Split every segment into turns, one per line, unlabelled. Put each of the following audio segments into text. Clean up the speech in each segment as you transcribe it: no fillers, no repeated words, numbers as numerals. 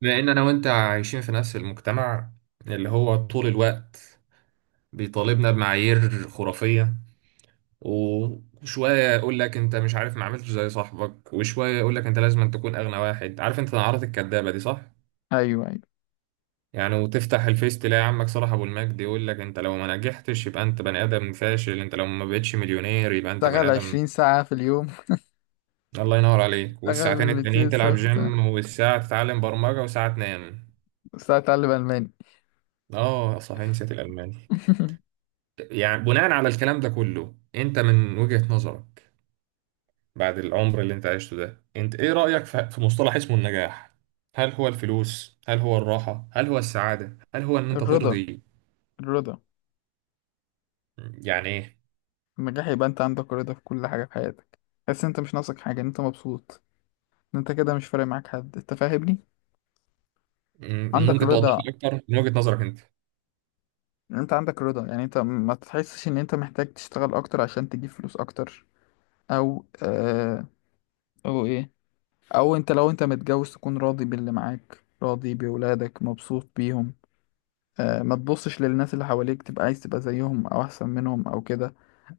لأن أنا وأنت عايشين في نفس المجتمع اللي هو طول الوقت بيطالبنا بمعايير خرافية. وشوية يقول لك أنت مش عارف، ما عملتش زي صاحبك، وشوية يقول لك أنت لازم أن تكون أغنى واحد. عارف أنت العادات الكدابة دي؟ صح؟
ايوه، ايوه،
يعني وتفتح الفيس تلاقي عمك صلاح أبو المجد يقول لك أنت لو ما نجحتش يبقى أنت بني آدم فاشل، أنت لو ما بقتش مليونير يبقى أنت بني
اشتغل
آدم.
20 ساعة في اليوم.
الله ينور عليك،
اشتغل
والساعتين التانيين
200 ساعة
تلعب جيم والساعة تتعلم برمجة وساعة تنام.
بس اتعلم الماني.
آه صحيح، نسيت الألماني. يعني بناء على الكلام ده كله، انت من وجهة نظرك بعد العمر اللي انت عشته ده، انت ايه رأيك في مصطلح اسمه النجاح؟ هل هو الفلوس؟ هل هو الراحة؟ هل هو السعادة؟ هل هو ان انت
الرضا.
ترضي؟
الرضا.
يعني ايه؟
النجاح يبقى انت عندك رضا في كل حاجة في حياتك. تحس إن انت مش ناقصك حاجة، إن انت مبسوط. ان انت كده مش فارق معاك حد، انت فاهمني؟
م-
عندك
ممكن توضح
رضا.
لي اكتر من وجهة نظرك انت؟
إن انت عندك رضا، يعني انت ما تحسش ان انت محتاج تشتغل اكتر عشان تجيب فلوس اكتر. او او ايه، او انت لو انت متجوز تكون راضي باللي معاك، راضي بأولادك، مبسوط بيهم. ما تبصش للناس اللي حواليك، تبقى عايز تبقى زيهم او احسن منهم او كده.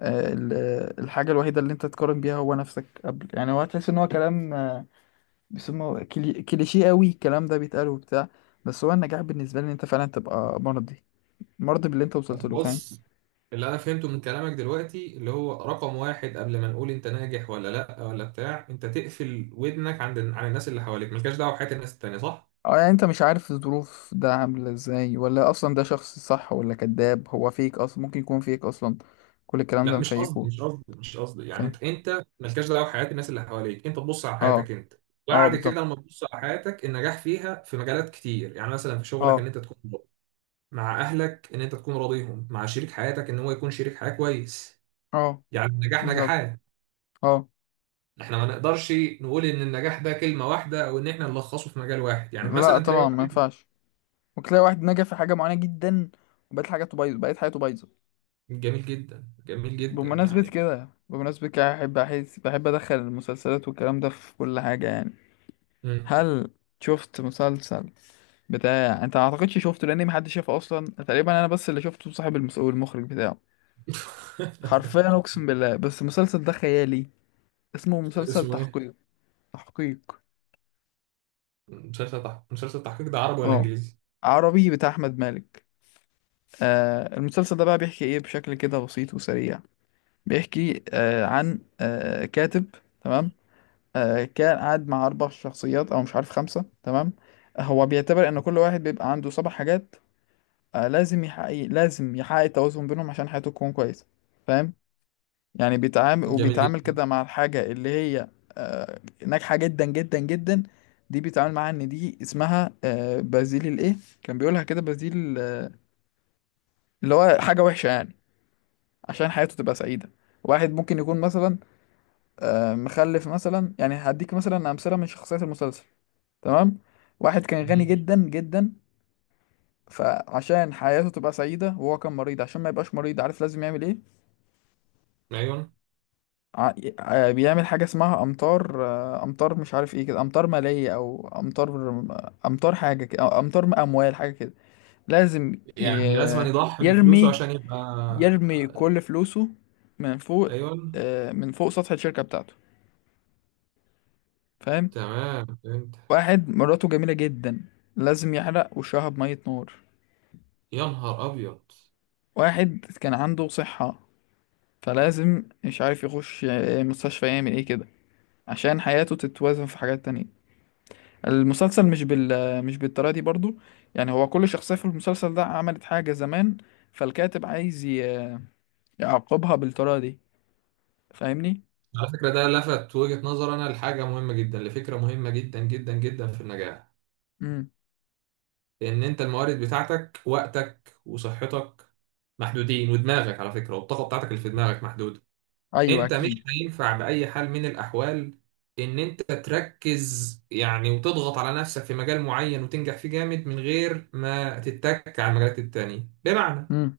الحاجه الوحيده اللي انت تقارن بيها هو نفسك قبل، يعني هو هتحس ان هو كلام بيسموه كليشيه، قوي الكلام ده بيتقال وبتاع. بس هو النجاح بالنسبه لي ان انت فعلا تبقى مرضي باللي انت وصلت له، فاهم؟
بص، اللي انا فهمته من كلامك دلوقتي اللي هو رقم واحد، قبل ما نقول انت ناجح ولا لا ولا بتاع، انت تقفل ودنك عند عن الناس اللي حواليك، ملكاش دعوه بحياه الناس التانيه، صح؟
اه، يعني انت مش عارف الظروف ده عامله ازاي، ولا اصلا ده شخص صح ولا كذاب، هو فيك اصلا، ممكن يكون فيك اصلا كل الكلام ده
لا
مفيكه.
مش قصدي يعني
فاهم؟
انت مالكش دعوه بحياه الناس اللي حواليك، انت تبص على
اه.
حياتك انت.
اه،
بعد
بالظبط.
كده لما تبص على حياتك، النجاح فيها في مجالات كتير. يعني مثلا في شغلك ان
اه.
انت تكون راضي، مع اهلك ان انت تكون راضيهم، مع شريك حياتك ان هو يكون شريك حياه كويس.
اه،
يعني النجاح
بالظبط.
نجاحات.
اه.
احنا ما نقدرش نقول ان النجاح ده كلمه واحده، او ان احنا نلخصه في مجال واحد. يعني
لا
مثلا تلاقي
طبعا، ما
واحد.
ينفعش. ممكن تلاقي واحد نجح في حاجة معينة جدا، وبقت حاجاته بايظة، بقت حياته بايظة.
جميل جدا، جميل جدا
بمناسبة
يعني.
كده، بمناسبة كده، بحب أحس، بحب أدخل المسلسلات والكلام ده في كل حاجة يعني.
مم.
هل شفت مسلسل بتاع، انت ما اعتقدش شفته، لان محدش شافه اصلا تقريبا، انا بس اللي شفته صاحب والمخرج بتاعه. حرفيا اقسم بالله، بس المسلسل ده خيالي. اسمه مسلسل
اسمه ايه؟
تحقيق. تحقيق.
مسلسل تحقيق. مسلسل تحقيق ده عربي ولا
اه،
انجليزي؟
عربي بتاع احمد مالك. المسلسل ده بقى بيحكي ايه بشكل كده بسيط وسريع؟ بيحكي عن كاتب. تمام. كان قاعد مع أربع شخصيات أو مش عارف خمسة، تمام. هو بيعتبر إن كل واحد بيبقى عنده سبع حاجات. لازم يحقق التوازن بينهم عشان حياته تكون كويسة، فاهم؟ يعني بيتعامل
جميل
وبيتعامل
جدا.
كده مع الحاجة اللي هي آه، ناجحة جدا جدا جدا. دي بيتعامل معاها إن دي اسمها بازيل الإيه؟ كان بيقولها كده بازيل، اللي هو حاجة وحشة يعني، عشان حياته تبقى سعيدة. واحد ممكن يكون مثلا مخلف مثلا، يعني هديك مثلا أمثلة من شخصيات المسلسل. تمام. واحد كان غني جدا جدا، فعشان حياته تبقى سعيدة، وهو كان مريض، عشان ما يبقاش مريض عارف لازم يعمل ايه؟
ايوه،
ع- بيعمل حاجة اسمها أمطار، أمطار، مش عارف ايه كده، أمطار مالية أو أمطار، أمطار حاجة كده، أو أمطار أموال حاجة كده. لازم
يعني لازم أن
ي-
يضحي بفلوسه
يرمي
عشان يبقى.
يرمي كل فلوسه من فوق،
ايوه.
من فوق سطح الشركة بتاعته، فاهم؟
تمام فهمت.
واحد مراته جميلة جدا، لازم يحرق وشها بمية نار.
يا نهار ابيض.
واحد كان عنده صحة، فلازم، مش عارف، يخش مستشفى، يعمل ايه كده، عشان حياته تتوازن في حاجات تانية. المسلسل مش مش بالطريقة دي برضو، يعني هو كل شخصية في المسلسل ده عملت حاجة زمان، فالكاتب عايز يعاقبها بالطريقة دي، فاهمني؟
على فكره، ده لفت وجهه نظر انا لحاجه مهمه جدا، لفكره مهمه جدا جدا جدا في النجاح.
امم.
ان انت الموارد بتاعتك وقتك وصحتك محدودين، ودماغك على فكره والطاقه بتاعتك اللي في دماغك محدوده.
ايوه،
انت مش
اكيد.
هينفع باي حال من الاحوال ان انت تركز يعني وتضغط على نفسك في مجال معين وتنجح فيه جامد من غير ما تتك على المجالات التانية، بمعنى.
امم.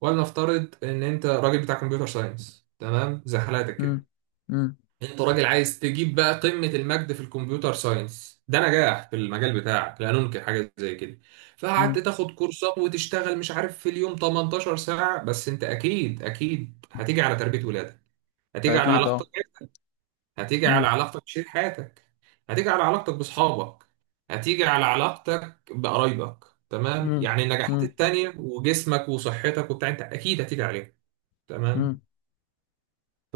ولنفترض ان انت راجل بتاع كمبيوتر ساينس، تمام، زي حالاتك كده.
امم. امم.
انت راجل عايز تجيب بقى قمة المجد في الكمبيوتر ساينس، ده نجاح في المجال بتاعك، لا ننكر حاجة زي كده. فقعدت
امم.
تاخد كورسات وتشتغل مش عارف في اليوم 18 ساعة. بس انت اكيد اكيد هتيجي على تربية ولادك، هتيجي على
اكيد،
علاقتك،
اه.
هتيجي على
امم.
علاقتك بشريك حياتك، هتيجي على علاقتك بأصحابك، هتيجي على علاقتك بقرايبك. تمام؟
امم.
يعني النجاحات
امم.
التانية وجسمك وصحتك وبتاع، انت اكيد هتيجي عليهم. تمام.
امم.
ف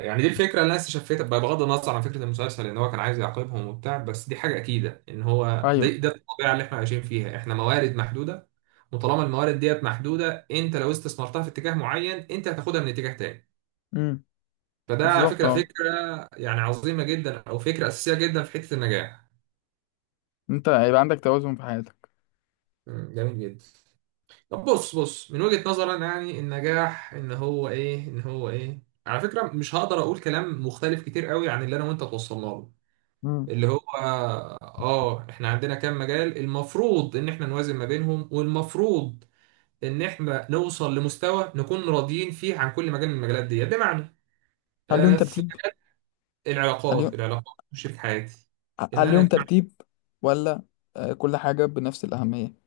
يعني دي الفكرة اللي انا استشفيتها بقى بغض النظر عن فكرة المسلسل، ان هو كان عايز يعاقبهم وبتاع. بس دي حاجة اكيدة ان هو ده
ايوه.
ده الطبيعة اللي احنا عايشين فيها. احنا موارد محدودة، وطالما الموارد ديت محدودة، انت لو استثمرتها في اتجاه معين انت هتاخدها من اتجاه تاني.
امم.
فده على
بالظبط،
فكرة
اه.
فكرة يعني عظيمة جدا، أو فكرة أساسية جدا في حتة النجاح.
انت هيبقى عندك توازن في حياتك.
مم، جميل جدا. طب بص بص، من وجهة نظري أنا، يعني النجاح إن هو إيه على فكرة، مش هقدر أقول كلام مختلف كتير قوي عن اللي أنا وأنت توصلنا له،
مم.
اللي هو إحنا عندنا كام مجال المفروض إن إحنا نوازن ما بينهم، والمفروض إن إحنا نوصل لمستوى نكون راضيين فيه عن كل مجال من المجالات دي. بمعنى
هل ليهم
في
ترتيب؟ هل
العلاقات،
ليهم
شريك حياتي، ان
هل
انا
ليهم
يكون.
ترتيب، ولا كل حاجة بنفس الأهمية؟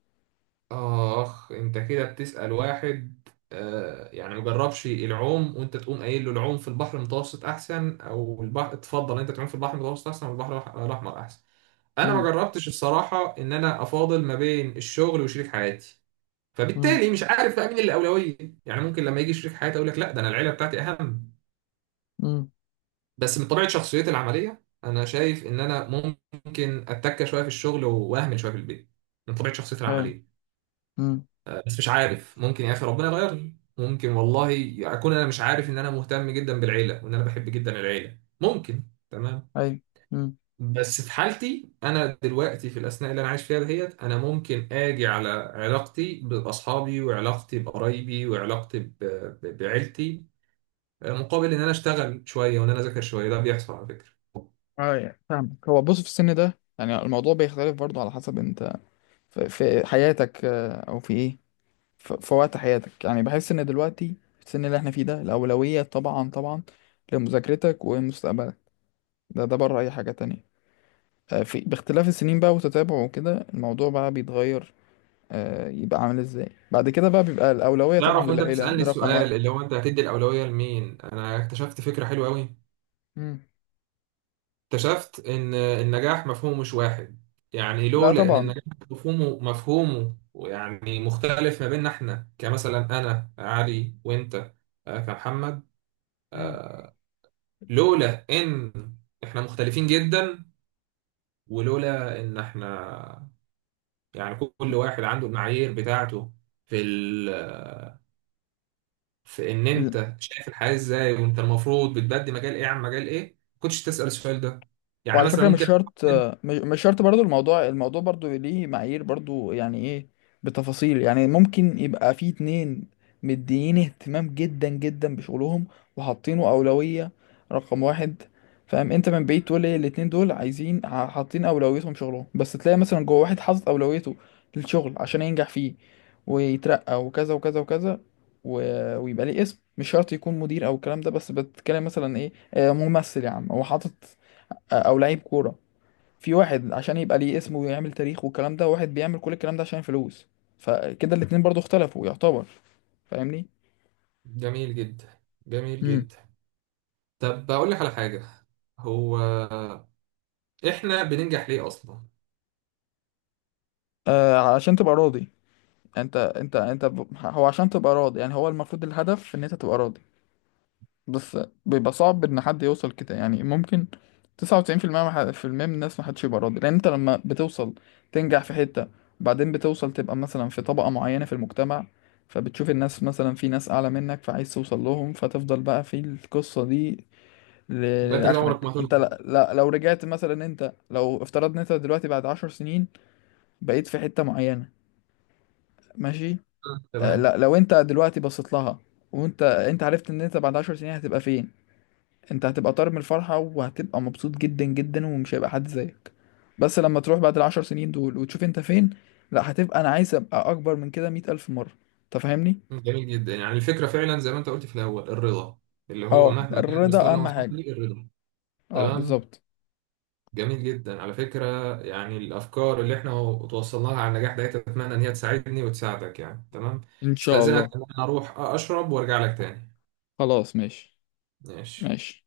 آخ، أنت كده بتسأل واحد يعني مجربش العوم، وأنت تقوم قايل له العوم في البحر المتوسط أحسن أو البحر، تفضل أنت تعوم في البحر المتوسط أحسن والبحر الأحمر أحسن. أنا ما
مم.
جربتش الصراحة إن أنا أفاضل ما بين الشغل وشريك حياتي،
مم.
فبالتالي مش عارف بقى مين اللي أولوية. يعني ممكن لما يجي شريك حياتي أقول لك لا، ده أنا العيلة بتاعتي أهم.
مم.
بس من طبيعة شخصيتي العملية أنا شايف إن أنا ممكن أتكة شوية في الشغل وأهمل شوية في البيت، من طبيعة شخصيتي
ايوه.
العملية.
مم.
بس مش عارف، ممكن يا اخي ربنا يغيرني، ممكن والله اكون انا مش عارف ان انا مهتم جدا بالعيله وان انا بحب جدا العيله، ممكن. تمام.
أيوة. مم.
بس في حالتي انا دلوقتي في الاثناء اللي انا عايش فيها دهيت، انا ممكن اجي على علاقتي باصحابي وعلاقتي بقرايبي وعلاقتي بعيلتي، مقابل ان انا اشتغل شويه وان انا اذاكر شويه، ده بيحصل على فكره.
ايوه، فاهمك. هو بص، في السن ده يعني الموضوع بيختلف برضه، على حسب انت في حياتك، او في ايه، في وقت حياتك يعني. بحس ان دلوقتي في السن اللي احنا فيه ده الأولوية طبعا طبعا لمذاكرتك ومستقبلك، ده بره اي حاجة تانية. في باختلاف السنين بقى وتتابعه وكده الموضوع بقى بيتغير. يبقى عامل ازاي بعد كده؟ بقى بيبقى الأولوية طبعا
تعرف، وانت
للعيلة،
بتسالني
ده رقم واحد.
السؤال اللي هو انت هتدي الاولويه لمين، انا اكتشفت فكره حلوه قوي.
مم.
اكتشفت ان النجاح مفهومه مش واحد. يعني
لا
لان
طبعا.
النجاح مفهومه يعني مختلف ما بيننا احنا، كمثلا انا علي وانت، كمحمد.
مم.
لولا ان احنا مختلفين جدا، ولولا ان احنا يعني كل واحد عنده المعايير بتاعته في في ان انت شايف الحياة ازاي، وانت المفروض بتبدي مجال ايه عن مجال ايه، ما كنتش تسأل السؤال ده. يعني
وعلى
مثلا
فكرة مش
ممكن.
شرط، مش شرط برضو، الموضوع برضو ليه معايير برضو، يعني ايه بتفاصيل؟ يعني ممكن يبقى في اتنين مديين اهتمام جدا جدا بشغلهم، وحاطينه أولوية رقم واحد، فاهم؟ انت من بعيد تقول ايه الاتنين دول عايزين، حاطين أولويتهم شغلهم، بس تلاقي مثلا جوه، واحد حاطط أولويته للشغل عشان ينجح فيه ويترقى وكذا وكذا وكذا، ويبقى ليه اسم، مش شرط يكون مدير او الكلام ده، بس بتتكلم مثلا ايه، ممثل يا عم هو حاطط، او لعيب كوره، في واحد عشان يبقى ليه اسمه ويعمل تاريخ والكلام ده، واحد بيعمل كل الكلام ده عشان فلوس، فكده الاتنين برضو اختلفوا يعتبر، فاهمني؟
جميل جدا، جميل
امم.
جدا. طب بقول لك على حاجة. هو احنا بننجح ليه اصلا؟
آه، عشان تبقى راضي. انت هو عشان تبقى راضي، يعني هو المفروض الهدف ان انت تبقى راضي بس. بيبقى صعب ان حد يوصل كده، يعني ممكن 99% في المية من الناس، محدش يبقى راضي، لان انت لما بتوصل تنجح في حتة، بعدين بتوصل تبقى مثلا في طبقة معينة في المجتمع، فبتشوف الناس مثلا في ناس اعلى منك، فعايز توصل لهم، فتفضل بقى في القصة دي
يبقى انت كده عمرك
لاخرك.
ما
انت
هترضى.
لا، لا لو رجعت مثلا، انت لو افترضنا انت دلوقتي بعد 10 سنين بقيت في حتة معينة، ماشي،
آه، تمام.
لا، لو انت دلوقتي بصيت لها، وانت عرفت ان انت بعد 10 سنين هتبقى فين، انت هتبقى طار من الفرحة وهتبقى مبسوط جدا جدا ومش هيبقى حد زيك. بس لما تروح بعد ال10 سنين دول وتشوف انت فين، لا، هتبقى انا عايز ابقى اكبر من كده 100 ألف مرة، انت فاهمني؟
جميل جدا، يعني الفكرة فعلا زي ما انت قلت في الاول، الرضا. اللي هو
اه،
مهما كان المستوى
الرضا
اللي أنا
اهم
وصلت
حاجة.
ليه، الرضا.
اه،
تمام.
بالظبط.
جميل جدا على فكرة، يعني الافكار اللي احنا توصلناها على النجاح ده اتمنى ان هي تساعدني وتساعدك يعني. تمام.
ان شاء
استأذنك
الله.
ان انا اروح اشرب وارجع لك تاني.
خلاص، ماشي.
ماشي.
ماشي.